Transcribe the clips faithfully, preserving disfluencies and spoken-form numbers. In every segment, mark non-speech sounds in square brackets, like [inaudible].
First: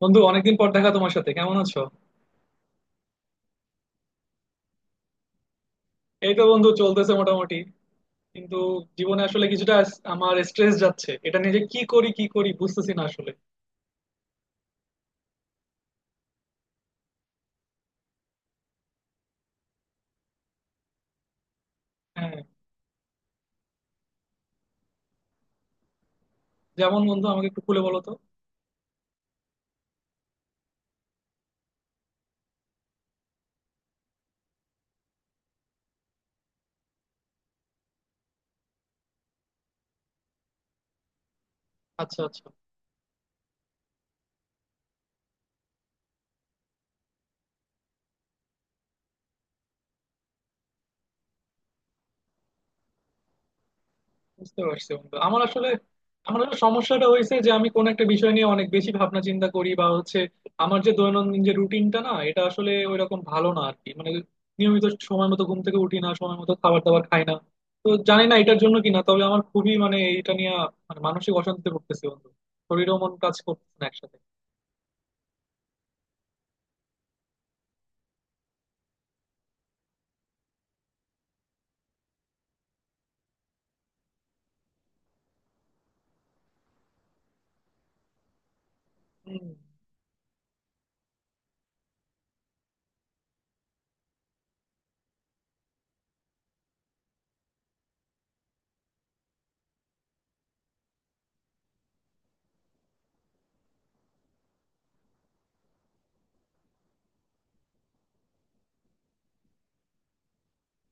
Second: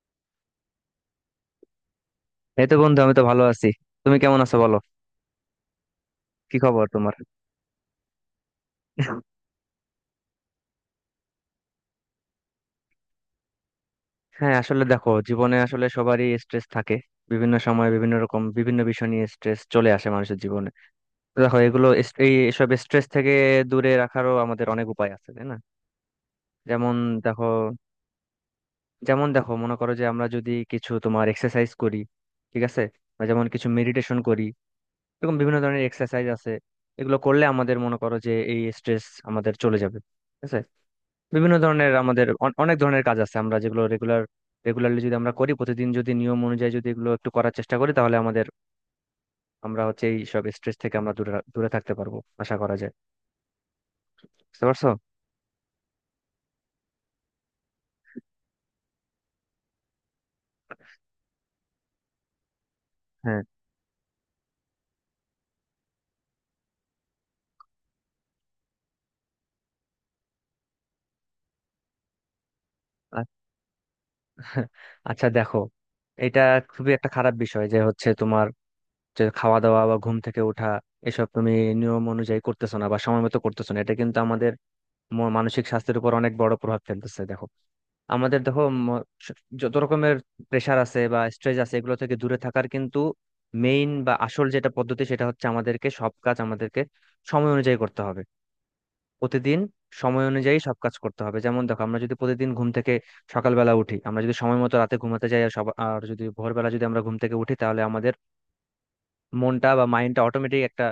বন্ধু, অনেকদিন পর দেখা তোমার সাথে। কেমন আছো? এই তো বন্ধু, আমি তো ভালো আছি। তুমি কেমন আছো বলো? এই তো কি বন্ধু, খবর চলতেছে তোমার? মোটামুটি। কিন্তু জীবনে আসলে কিছুটা আস- আমার স্ট্রেস যাচ্ছে, এটা নিয়ে যে কি করি কি করি বুঝতেছি না আসলে। হ্যাঁ, আসলে দেখো, জীবনে আসলে সবারই স্ট্রেস থাকে। বিভিন্ন সময় বিভিন্ন রকম বিভিন্ন বিষয় নিয়ে স্ট্রেস চলে আসে মানুষের জীবনে। তো দেখো, এগুলো এস- হ্যাঁ, এই এসব স্ট্রেস থেকে দূরে রাখারও আমাদের অনেক উপায় আছে, তাই না? যেমন যেমন বন্ধু দেখো, আমাকে একটু খুলে বলো তো। যেমন দেখো, মনে করো যে আমরা যদি কিছু তোমার এক্সারসাইজ করি, ঠিক আছে, বা যেমন কিছু মেডিটেশন করি। এরকম বিভিন্ন ধরনের এক্সারসাইজ আছে। এগুলো করলে আমাদের, মনে করো যে, এই স্ট্রেস আমাদের চলে যাবে, ঠিক আছে। বিভিন্ন ধরনের আচ্ছা আমাদের আচ্ছা, অন- অনেক ধরনের কাজ আছে আমরা যেগুলো রেগুলার, রেগুলারলি যদি আমরা করি, প্রতিদিন যদি নিয়ম অনুযায়ী যদি এগুলো একটু করার চেষ্টা করি তাহলে আমাদের, আমরা হচ্ছে এই সব স্ট্রেস থেকে আমরা দূরে রা- দূরে থাকতে পারবো, আশা করা যায়। বুঝতে বুঝতে পারছো? পারছি বন্ধু। আমার আসলে আমার আসলে সমস্যাটা হয়েছে যে আমি কোন একটা বিষয় নিয়ে অনেক বেশি ভাবনা চিন্তা করি, বা হচ্ছে আমার যে দৈনন্দিন যে রুটিনটা না, এটা আসলে ওইরকম হ্যাঁ, ভালো না আর কি। মানে নিয়মিত সময় মতো ঘুম থেকে উঠি না, সময় মতো খাবার দাবার খাই না। তো জানি না এটার জন্য কিনা, তবে আমার খুবই মানে এটা নিয়ে মানে মানসিক অশান্তিতে ভুগতেছি বন্ধু। শরীরও মন আ- কাজ করতেছে না একসাথে। আচ্ছা, দেখো, এটা খুবই একটা খারাপ বিষয় যে হচ্ছে তোমার, যে খাওয়া দাওয়া বা ঘুম থেকে ওঠা, এসব তুমি নিয়ম অনুযায়ী করতেছো না বা সময় মতো করতেছো না, এটা কিন্তু আমাদের ম- মানসিক স্বাস্থ্যের উপর অনেক বড় প্রভাব ফেলতেছে। দেখো আমাদের, দেখো ম- স- হম। যত রকমের প্রেশার আছে বা স্ট্রেস আছে এগুলো থেকে দূরে থাকার কিন্তু মেইন বা আসল যেটা পদ্ধতি সেটা হচ্ছে আমাদেরকে সব কাজ আমাদেরকে সময় অনুযায়ী করতে হবে। প্রতিদিন সময় অনুযায়ী সব কাজ করতে হবে। যেমন দেখো, আমরা যদি প্রতিদিন ঘুম থেকে সকালবেলা উঠি, আমরা যদি সময় মতো রাতে ঘুমাতে যাই, আর সব আর যদি ভোরবেলা যদি আমরা ঘুম থেকে উঠি, তাহলে আমাদের মনটা বা মাইন্ডটা অটোমেটিক একটা,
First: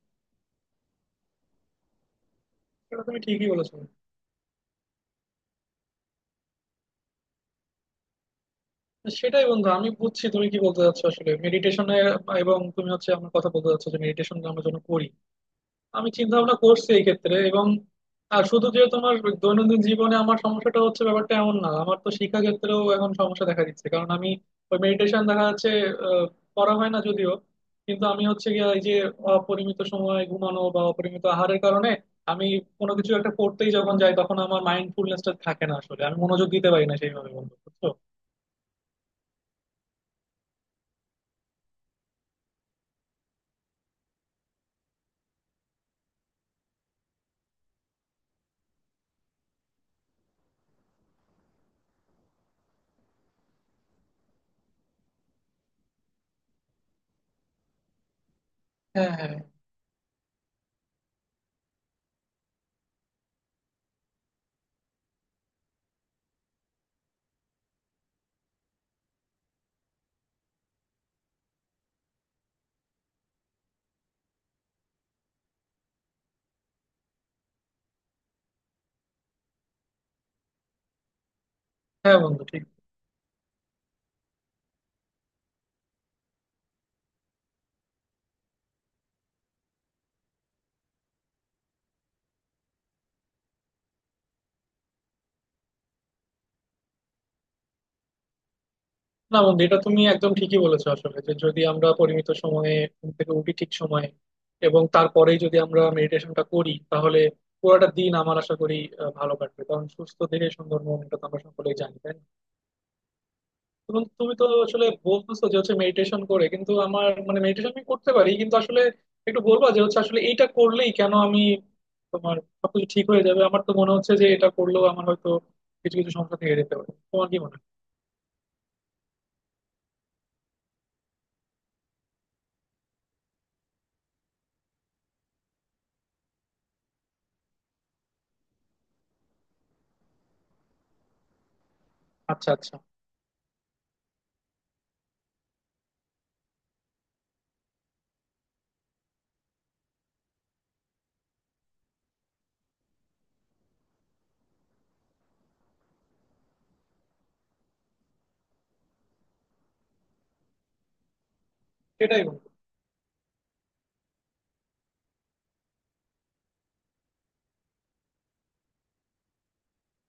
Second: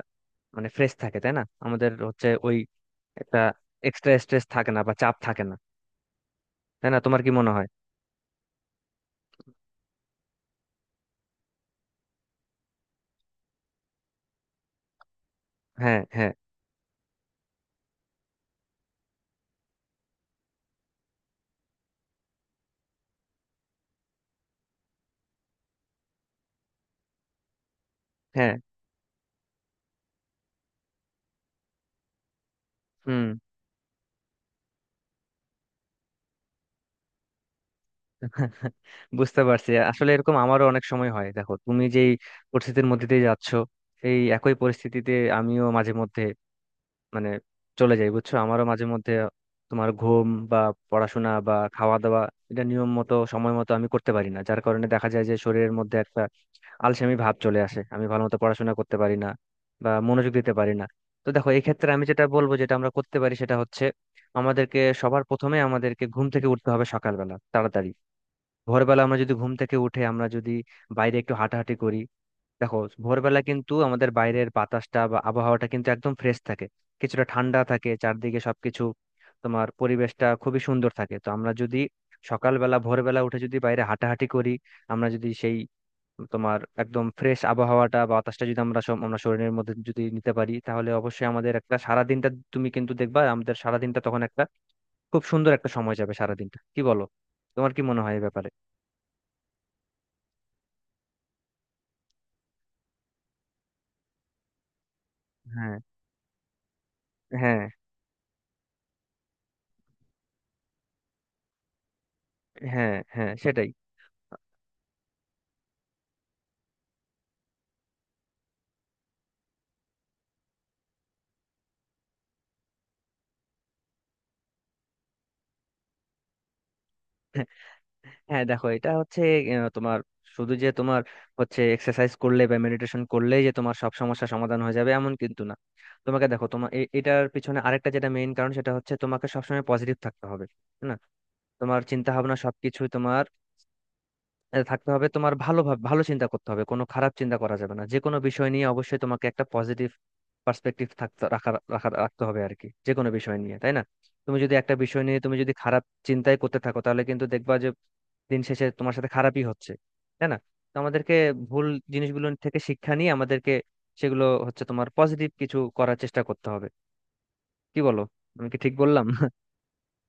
মানে, ফ্রেশ থাকে, তাই না? আমাদের হচ্ছে ওই এটা তুমি একটা ঠিকই বলেছো। এক্সট্রা স্ট্রেস থাকে না বা চাপ থাকে না, তাই না? তোমার কি মনে হয়? সেটাই বন্ধু, আমি বুঝছি তুমি কি বলতে চাচ্ছো। আসলে মেডিটেশনে, এবং তুমি হচ্ছে আমার কথা বলতে চাচ্ছো যে মেডিটেশন আমরা যেন করি। হ্যাঁ, আমি হ্যাঁ, চিন্তা ভাবনা করছি এই ক্ষেত্রে। এবং আর শুধু যে তোমার দৈনন্দিন জীবনে আমার সমস্যাটা হচ্ছে, ব্যাপারটা এমন না। আমার তো শিক্ষা ক্ষেত্রেও এখন সমস্যা দেখা দিচ্ছে, কারণ আমি ওই মেডিটেশন দেখা যাচ্ছে আহ, করা হয় না যদিও। কিন্তু আমি হচ্ছে হ্যাঁ। গিয়ে এই যে অপরিমিত সময় ঘুমানো বা অপরিমিত আহারের কারণে আমি কোনো কিছু হুম, একটা করতেই যখন যাই, তখন আমার মাইন্ডফুলনেসটা থাকে না আসলে। আমি মনোযোগ দিতে পারি না সেইভাবে বন্ধু, বুঝছো? বুঝতে পারছি। আসলে এরকম আমারও অনেক সময় হয়। দেখো, তুমি যেই পরিস্থিতির মধ্যে দিয়ে যাচ্ছ, এই একই পরিস্থিতিতে আমিও মাঝে মধ্যে, মানে, চলে যাই, বুঝছো? আমারও মাঝে মধ্যে তোমার ঘুম বা পড়াশোনা বা খাওয়া দাওয়া এটা নিয়ম মতো সময় মতো আমি করতে পারি না, যার কারণে দেখা যায় যে শরীরের মধ্যে একটা আলসেমি ভাব চলে আসে, আমি ভালো মতো পড়াশোনা করতে হ্যাঁ, পারি না হ্যাঁ। বা মনোযোগ দিতে পারি না। তো দেখো, এই ক্ষেত্রে আমি যেটা বলবো, যেটা আমরা করতে পারি, সেটা হচ্ছে আমাদেরকে সবার প্রথমে আমাদেরকে ঘুম থেকে উঠতে হবে সকালবেলা তাড়াতাড়ি। ভোরবেলা আমরা যদি ঘুম থেকে উঠে আমরা যদি বাইরে একটু হাঁটাহাঁটি করি, দেখো ভোরবেলা কিন্তু আমাদের বাইরের বাতাসটা বা আবহাওয়াটা কিন্তু একদম ফ্রেশ থাকে, কিছুটা ঠান্ডা থাকে, চারদিকে সবকিছু তোমার পরিবেশটা খুবই সুন্দর থাকে। তো আমরা যদি হ্যাঁ বন্ধু, ঠিক। সকালবেলা ভোরবেলা উঠে যদি বাইরে হাঁটাহাঁটি করি, আমরা যদি সেই তোমার একদম ফ্রেশ আবহাওয়াটা বা বাতাসটা যদি আমরা সব আমরা শরীরের মধ্যে যদি নিতে পারি, তাহলে অবশ্যই আমাদের একটা সারাদিনটা, তুমি কিন্তু দেখবা আমাদের সারাদিনটা তখন একটা খুব সুন্দর একটা সময় যাবে সারাদিনটা। কি বলো? তোমার কি মনে হয় এই ব্যাপারে? না বন্ধু, এটা তুমি একদম ঠিকই বলেছো। আসলে যে যদি আমরা পরিমিত সময়ে ঘুম থেকে উঠি ঠিক সময়ে, এবং তারপরেই যদি হ্যাঁ, আমরা মেডিটেশনটা করি, তাহলে হ্যাঁ, পুরোটা দিন আমার আশা করি আহ, ভালো কাটবে। কারণ সুস্থ দেহে সুন্দর মন, এটা তো আমরা সকলেই জানি, তাই না? হ্যাঁ। হ্যাঁ, সেটাই। এবং তুমি তো আসলে বলতেছো যে হচ্ছে মেডিটেশন করে, কিন্তু আমার মানে মেডিটেশন আমি করতে পারি, কিন্তু আসলে একটু বলবা যে হচ্ছে আসলে এইটা করলেই কেন আমি তোমার সবকিছু ঠিক হয়ে যাবে? আমার তো মনে হচ্ছে যে এটা করলেও আমার হয়তো কিছু কিছু সমস্যা থেকে যেতে পারে। তোমার কি মনে হয়? হ্যাঁ দেখো, এটা হচ্ছে, আহ, তোমার শুধু যে তোমার হচ্ছে এক্সারসাইজ করলে বা মেডিটেশন করলেই যে তোমার সব সমস্যা সমাধান হয়ে যাবে, এমন কিন্তু না। তোমাকে দেখো, তোমার এ- এটার পিছনে আরেকটা যেটা মেইন কারণ, সেটা হচ্ছে তোমাকে সবসময় পজিটিভ থাকতে হবে, তাই না? তোমার চিন্তা ভাবনা আচ্ছা আচ্ছা। সবকিছু তোমার, আহ, থাকতে হবে। তোমার ভালো ভাব- ভালো চিন্তা করতে হবে, কোনো খারাপ চিন্তা করা যাবে না। যে কোনো বিষয় নিয়ে অবশ্যই তোমাকে একটা পজিটিভ পার্সপেক্টিভ থাকতে রাখা রাখা রাখতে হবে আর কি, যে কোনো বিষয় নিয়ে, তাই না? তুমি যদি একটা বিষয় নিয়ে তুমি যদি খারাপ চিন্তাই করতে থাকো, তাহলে কিন্তু দেখবা যে দিন শেষে তোমার সাথে খারাপই হচ্ছে, তাই না? তো আমাদেরকে ভুল এটাই জিনিসগুলো বন্ধু। থেকে শিক্ষা নিয়ে আমাদেরকে সেগুলো হচ্ছে তোমার পজিটিভ কিছু করার চেষ্টা করতে হবে। কি বলো? আমি কি ঠিক বললাম? [laughs]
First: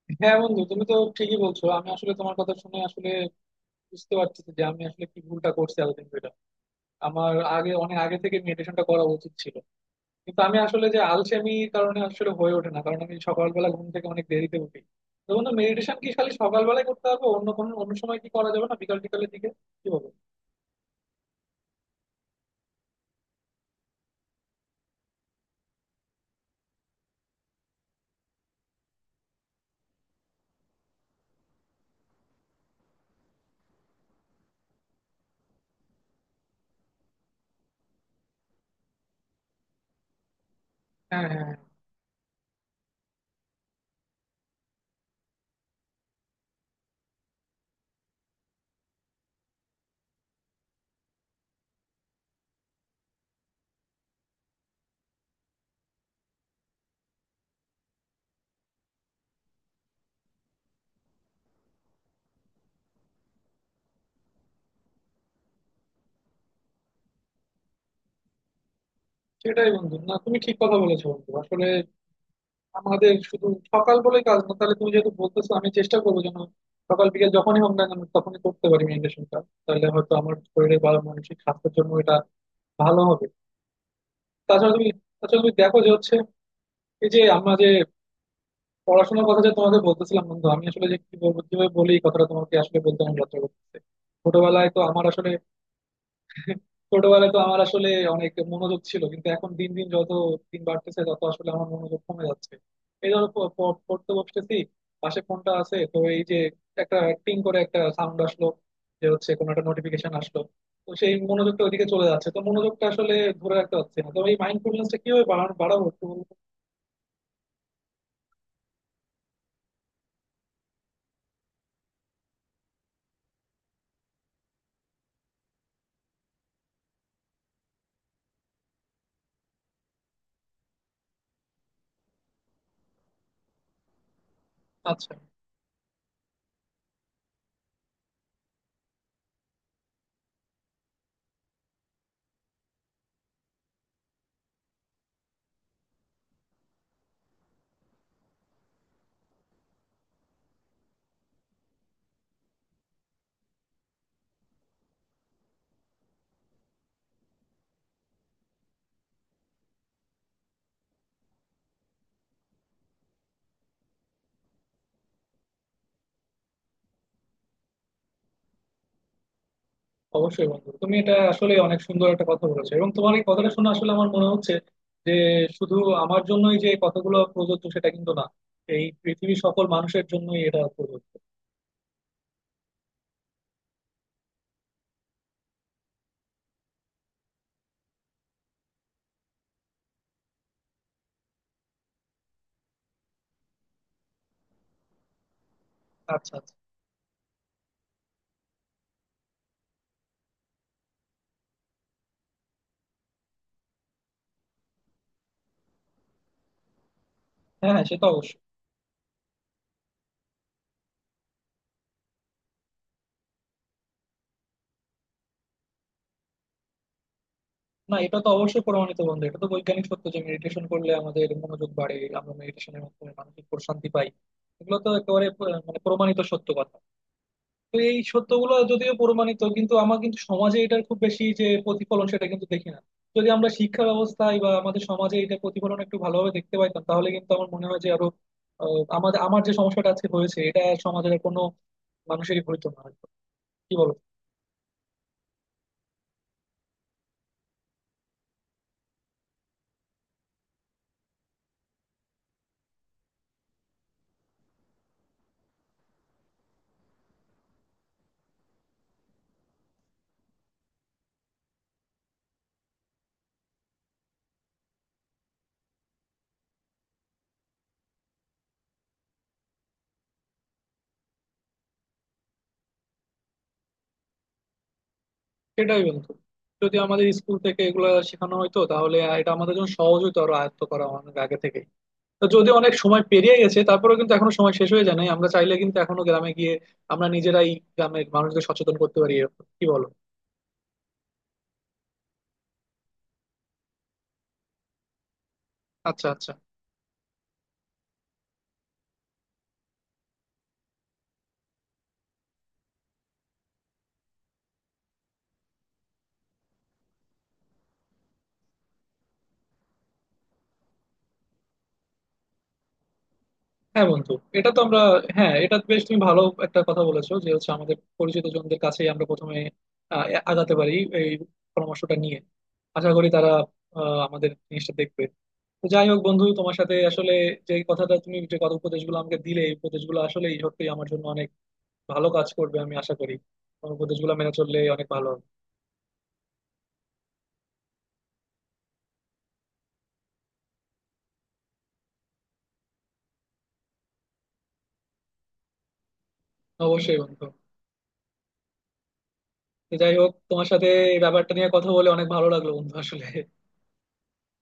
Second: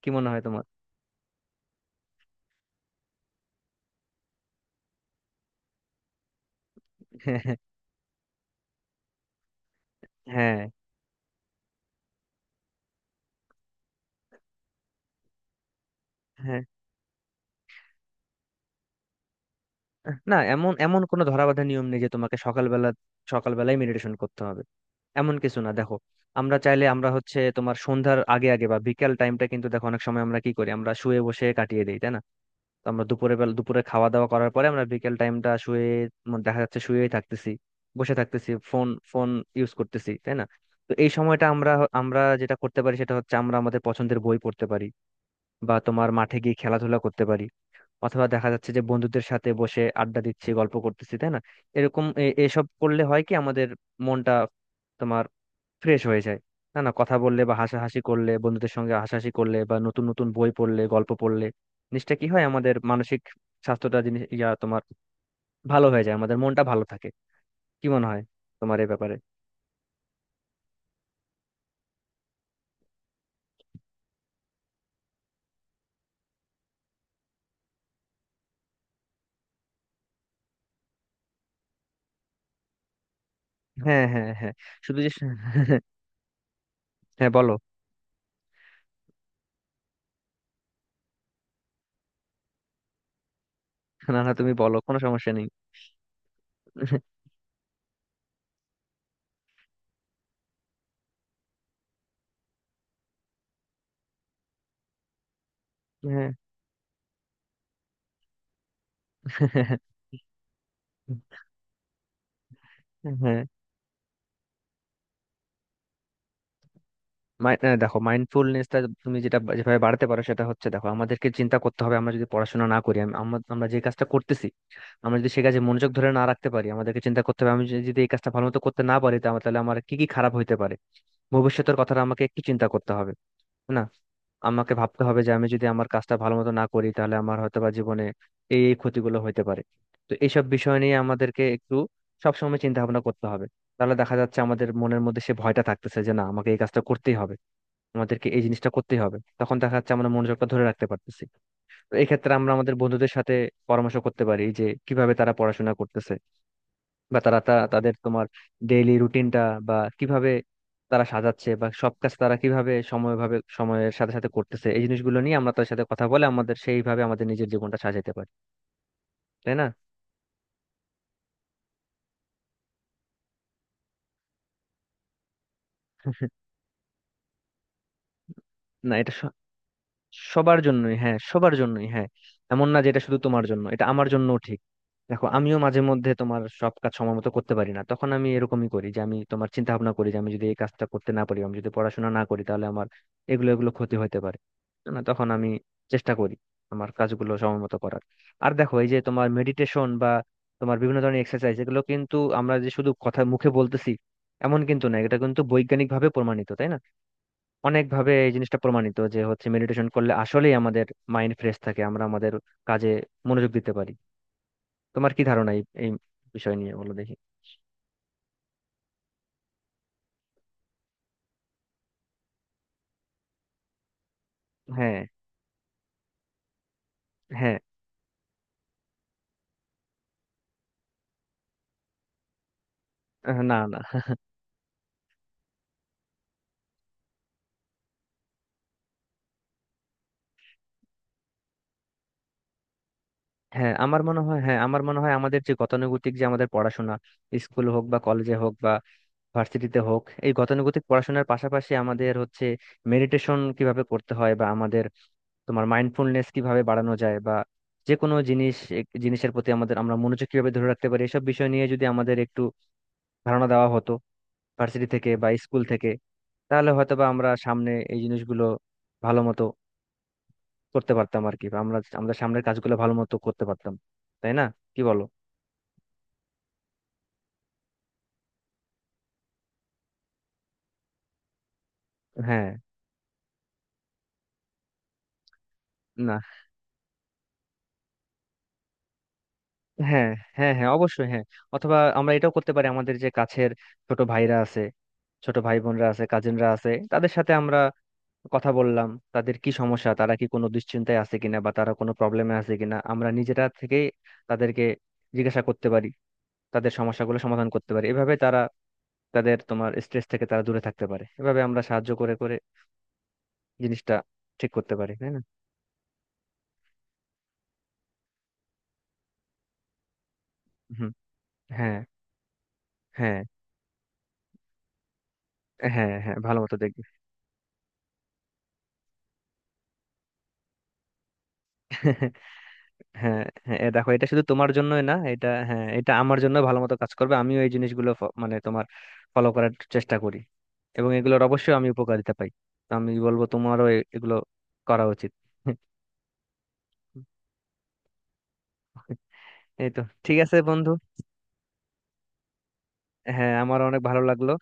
কি মনে হ্যাঁ হয় বন্ধু, তোমার? তুমি তো ঠিকই বলছো। আমি আসলে তোমার কথা শুনে আসলে বুঝতে পারতেছি যে আমি আসলে কি ভুলটা করছি এতদিন ধরে। আমার আগে, [laughs] অনেক আগে থেকে মেডিটেশনটা করা উচিত ছিল, কিন্তু আমি হ্যাঁ, আসলে যে আলসেমির কারণে আসলে হয়ে ওঠে না। কারণ আমি সকালবেলা ঘুম থেকে অনেক দেরিতে উঠি। তো বন্ধু, মেডিটেশন কি খালি হ্যাঁ, সকালবেলায় করতে হবে? অন্য কোনো অন্য সময় কি করা যাবে না, বিকাল টিকালের দিকে? কি বলবো? না এমন, এমন কোনো ধরাবাঁধা নিয়ম নেই যে তোমাকে সকালবেলা, সকালবেলায় মেডিটেশন করতে হবে, এমন কিছু না। দেখো, আমরা চাইলে আমরা হচ্ছে তোমার সন্ধ্যার আগে আগে বা বিকেল টাইমটা, কিন্তু দেখো অনেক সময় আমরা কি করি, আমরা শুয়ে বসে কাটিয়ে দিই, তাই না? তো আমরা দুপুরে বেলা, দুপুরে খাওয়া দাওয়া করার পরে আমরা বিকেল টাইমটা শুয়ে, মানে দেখা যাচ্ছে শুয়েই থাকতেছি, বসে থাকতেছি, ফোন ফোন ইউজ করতেছি, তাই না? তো এই হ্যাঁ, হ্যাঁ, সময়টা হ্যাঁ, আমরা, আমরা যেটা করতে পারি সেটা হচ্ছে, আমরা আমাদের পছন্দের বই পড়তে পারি বা তোমার মাঠে গিয়ে খেলাধুলা করতে পারি, অথবা দেখা যাচ্ছে যে বন্ধুদের সাথে বসে আড্ডা দিচ্ছি, গল্প করতেছি, তাই না? এরকম এ- এসব করলে হয় কি আমাদের মনটা তোমার ফ্রেশ হয়ে যায়। না না, কথা বললে বা হাসাহাসি করলে, বন্ধুদের সঙ্গে হাসাহাসি করলে বা নতুন নতুন বই পড়লে, গল্প পড়লে, জিনিসটা কি হয়, আমাদের মানসিক স্বাস্থ্যটা, জিনিস ইয়া তোমার, ভালো হয়ে যায়, আমাদের মনটা ভালো থাকে। কি মনে হয় তোমার এই ব্যাপারে? সেটাই বন্ধু। না তুমি ঠিক কথা বলেছো বন্ধু। আসলে আমাদের শুধু সকাল বলেই কাজ না। তাহলে তুমি যেহেতু বলতেছো, আমি চেষ্টা করবো যেন সকাল বিকেল যখনই হোক না কেন, তখনই করতে পারি মেডিটেশনটা। তাহলে হয়তো আমার শরীরে বা মানসিক স্বাস্থ্যের জন্য এটা ভালো হবে। হ্যাঁ, হ্যাঁ, হ্যাঁ। তাছাড়া তুমি, শুধু যে তাছাড়া তুমি দেখো [laughs] যে হচ্ছে এই যে হ্যাঁ, আমরা বলো। যে পড়াশোনার কথা যে তোমাকে বলতেছিলাম বন্ধু, আমি আসলে যে কি বলবো, কিভাবে বলি, এই কথাটা তোমাকে আসলে বলতে আমার লজ্জা করতেছে। না না, তুমি ছোটবেলায় বলো, তো কোনো আমার আসলে সমস্যা নেই। [laughs] ছোটবেলায় তো আমার আসলে অনেক মনোযোগ ছিল, কিন্তু এখন দিন দিন যত দিন বাড়তেছে, তত আসলে আমার মনোযোগ কমে যাচ্ছে। এই ধরো প- প- পড়তে বসতেছি, পাশে ফোনটা আছে, তো এই হ্যাঁ। যে একটা টিং করে একটা সাউন্ড আসলো, যে হচ্ছে কোনো একটা [laughs] নোটিফিকেশন আসলো, তো সেই মনোযোগটা ওইদিকে চলে যাচ্ছে। তো মনোযোগটা আসলে হ্যাঁ, ধরে রাখতে পারছি না। তো এই মাইন্ডফুলনেসটা কিভাবে বাড়ানো- বাড়াবো, একটু বলুন তো? মাই- আহ, দেখো, মাইন্ডফুলনেসটা তুমি যেটা, বা- যেভাবে বাড়াতে পারো সেটা হচ্ছে, দেখো, আমাদেরকে চিন্তা করতে হবে আমরা যদি পড়াশোনা না করি, আম- আমরা, আমরা যে কাজটা করতেছি, আমরা যদি সে কাজে মনোযোগ ধরে না রাখতে পারি, আমাদেরকে চিন্তা করতে হবে আমি যদি, যদি এই কাজটা ভালো মতো করতে না পারি তা- তাহলে আমার কি কি খারাপ হইতে পারে, ভবিষ্যতের কথাটা আমাকে একটু চিন্তা করতে হবে, তাই না? আমাকে ভাবতে আচ্ছা, হবে যে আমি যদি আমার কাজটা ভালো মতো না করি, তাহলে আমার হয়তো বা জীবনে এই এই ক্ষতিগুলো হইতে পারে। তো এইসব বিষয় নিয়ে আমাদেরকে একটু সবসময় চিন্তা ভাবনা করতে হবে। তাহলে দেখা যাচ্ছে আমাদের মনের মধ্যে সে ভয়টা থাকতেছে যে না, আমাকে এই কাজটা করতেই হবে, আমাদেরকে এই জিনিসটা করতেই হবে, তখন দেখা যাচ্ছে আমরা মনোযোগটা ধরে রাখতে পারতেছি। তো এক্ষেত্রে আমরা আমাদের বন্ধুদের সাথে পরামর্শ করতে পারি যে কিভাবে তারা পড়াশোনা করতেছে, বা তারা তা- তাদের তোমার ডেইলি রুটিনটা বা কিভাবে তারা সাজাচ্ছে, বা সব কাজ তারা কিভাবে সময়ভাবে, সময়ের সাথে সাথে করতেছে, এই জিনিসগুলো নিয়ে আমরা তাদের সাথে কথা বলে আমাদের সেইভাবে আমাদের নিজের জীবনটা সাজাতে পারি, তাই না? অবশ্যই বন্ধু, তুমি এটা আসলে অনেক সুন্দর একটা কথা বলেছো। এবং তোমার এই কথাটা শুনে আসলে আমার মনে হচ্ছে যে শুধু আমার [laughs] জন্যই যে কথাগুলো প্রযোজ্য সেটা কিন্তু না, এই না, এটা পৃথিবীর সকল মানুষের জন্যই সবার এটা জন্যই, প্রযোজ্য। হ্যাঁ, সবার জন্যই, হ্যাঁ। এমন না যে এটা শুধু তোমার জন্য, এটা আমার জন্যও ঠিক। দেখো, আমিও মাঝে মধ্যে তোমার সব কাজ সময় মতো করতে পারি না, তখন আমি এরকমই করি যে আমি তোমার চিন্তা ভাবনা করি যে আমি যদি এই কাজটা করতে না পারি, আমি যদি পড়াশোনা না করি, তাহলে আমার এগুলো, এগুলো ক্ষতি হতে পারে। না, তখন আমি চেষ্টা আচ্ছা করি আচ্ছা। আমার কাজগুলো সময় মতো করার। আর দেখো, এই যে তোমার মেডিটেশন বা তোমার বিভিন্ন ধরনের এক্সারসাইজ, এগুলো কিন্তু আমরা যে শুধু কথা মুখে বলতেছি, এমন কিন্তু না, এটা কিন্তু বৈজ্ঞানিক ভাবে প্রমাণিত, তাই না? হ্যাঁ হ্যাঁ, সে তো অনেকভাবে এই অবশ্যই। জিনিসটা প্রমাণিত যে হচ্ছে মেডিটেশন করলে আসলেই আমাদের মাইন্ড ফ্রেশ থাকে, আমরা আমাদের কাজে মনোযোগ দিতে পারি। তোমার কি ধারণা এই এই বিষয় নিয়ে, বলো দেখি। না, এটা তো অবশ্যই প্রমাণিত বন্ধু। এটা তো বৈজ্ঞানিক সত্য যে মেডিটেশন করলে আমাদের মনোযোগ বাড়ে, আমরা মেডিটেশনের মাধ্যমে মানসিক প্রশান্তি পাই। এগুলো তো হ্যাঁ, একেবারে আহ, মানে প্রমাণিত সত্য কথা। হ্যাঁ, তো এই সত্যগুলো যদিও প্রমাণিত, কিন্তু আমার কিন্তু সমাজে এটার খুব বেশি যে প্রতিফলন সেটা কিন্তু দেখি না। যদি আহ, আমরা না না, শিক্ষা ব্যবস্থায় বা আমাদের সমাজে এটা প্রতিফলন একটু ভালোভাবে দেখতে পাইতাম, তাহলে কিন্তু আমার মনে হয় যে আরো আহ, আমাদের, আমার যে সমস্যাটা আজকে হয়েছে, এটা সমাজের কোনো মানুষেরই হইতো না হয়তো। হ্যাঁ কি বলো? আমার মনে হয়, হ্যাঁ আমার মনে হয় আমাদের যে গতানুগতিক যে আমাদের পড়াশোনা, স্কুল হোক বা কলেজে হোক বা ভার্সিটিতে হোক, এই গতানুগতিক পড়াশোনার পাশাপাশি আমাদের হচ্ছে মেডিটেশন কিভাবে করতে হয়, বা আমাদের তোমার মাইন্ডফুলনেস কিভাবে বাড়ানো যায়, বা যে কোনো জিনিস এক- জিনিসের প্রতি আমাদের আমরা মনোযোগ কিভাবে ধরে রাখতে পারি, এসব বিষয় নিয়ে যদি আমাদের একটু ধারণা দেওয়া হতো ভার্সিটি থেকে বা স্কুল থেকে, তাহলে হয়তোবা আমরা সামনে এই জিনিসগুলো ভালো মতো করতে পারতাম আর কি, বা আমরা আমাদের সামনের কাজগুলো ভালো মতো করতে পারতাম, তাই না? কি বলো? সেটাই বন্ধু, যদি আমাদের স্কুল থেকে এগুলা শেখানো হয়তো, তাহলে এটা আমাদের জন্য সহজ হতো আরো, আয়ত্ত করা অনেক আগে থেকে। তো হ্যাঁ, যদিও অনেক সময় পেরিয়ে গেছে, তারপরেও কিন্তু এখনো সময় শেষ হয়ে যায় নাই। আমরা চাইলে কিন্তু এখনো না, গ্রামে গিয়ে আমরা নিজেরাই গ্রামের মানুষদের সচেতন করতে পারি এরকম। কি বলো? হ্যাঁ, হ্যাঁ, হ্যাঁ, অবশ্যই, হ্যাঁ। অথবা আমরা এটাও করতে পারি, আমাদের যে কাছের ছোট ভাইরা আছে, ছোট ভাই বোনরা আছে, আচ্ছা আচ্ছা। কাজিনরা আছে, তাদের সাথে আমরা কথা বললাম, তাদের কি সমস্যা, তারা কি কোনো দুশ্চিন্তায় আছে কিনা বা তারা কোনো প্রবলেমে আছে কিনা, আমরা নিজেরা থেকেই তাদেরকে জিজ্ঞাসা করতে পারি, তাদের সমস্যাগুলো সমাধান করতে পারি। এভাবে তারা তাদের তোমার স্ট্রেস থেকে তারা দূরে থাকতে পারে, এভাবে আমরা সাহায্য করে করে হ্যাঁ জিনিসটা বন্ধু, এটা ঠিক তো করতে আমরা। পারি, তাই না? হ্যাঁ, এটা বেশ, তুমি ভালো একটা কথা বলেছো যে হচ্ছে আমাদের পরিচিত জনদের কাছেই আমরা প্রথমে আহ, আগাতে পারি হুম। এই হ্যাঁ, পরামর্শটা নিয়ে। আশা করি হ্যাঁ, তারা আহ, আমাদের জিনিসটা দেখবে। তো যাই হ্যাঁ। হোক হ্যাঁ, বন্ধু, ভালো তোমার মতো সাথে দেখবে। আসলে যে কথাটা, তুমি যে কথা উপদেশগুলো আমাকে দিলে, এই উপদেশগুলো আসলে সত্যি আমার জন্য অনেক ভালো [laughs] কাজ করবে আমি আশা করি। হ্যাঁ, হ্যাঁ, এ তোমার দেখো, এটা উপদেশগুলো শুধু মেনে তোমার চললে জন্যই অনেক না, ভালো হবে। এটা, হ্যাঁ, এটা আমার জন্য ভালো মতো কাজ করবে। আমিও এই জিনিসগুলো ফ- মানে তোমার ফলো করার চেষ্টা করি, এবং এগুলোর অবশ্যই আমি উপকারিতা পাই। তো আমি বলবো তোমারও এ- এগুলো করা উচিত। [laughs] অবশ্যই বন্ধু। এই তো তো। যাই হোক, ঠিক আছে তোমার সাথে বন্ধু। এই ব্যাপারটা নিয়ে কথা বলে অনেক ভালো লাগলো বন্ধু আসলে। হ্যাঁ, আমার অনেক ভালো লাগলো।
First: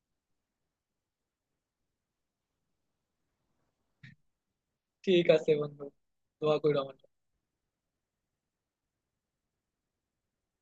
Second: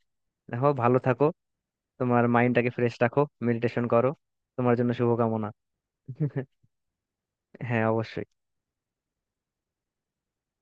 দেখো, ভালো থাকো, তোমার মাইন্ডটাকে ফ্রেশ রাখো, মেডিটেশন করো। তোমার জন্য ঠিক শুভকামনা। আছে বন্ধু, দোয়া করো আমার জন্য। হ্যাঁ, অবশ্যই।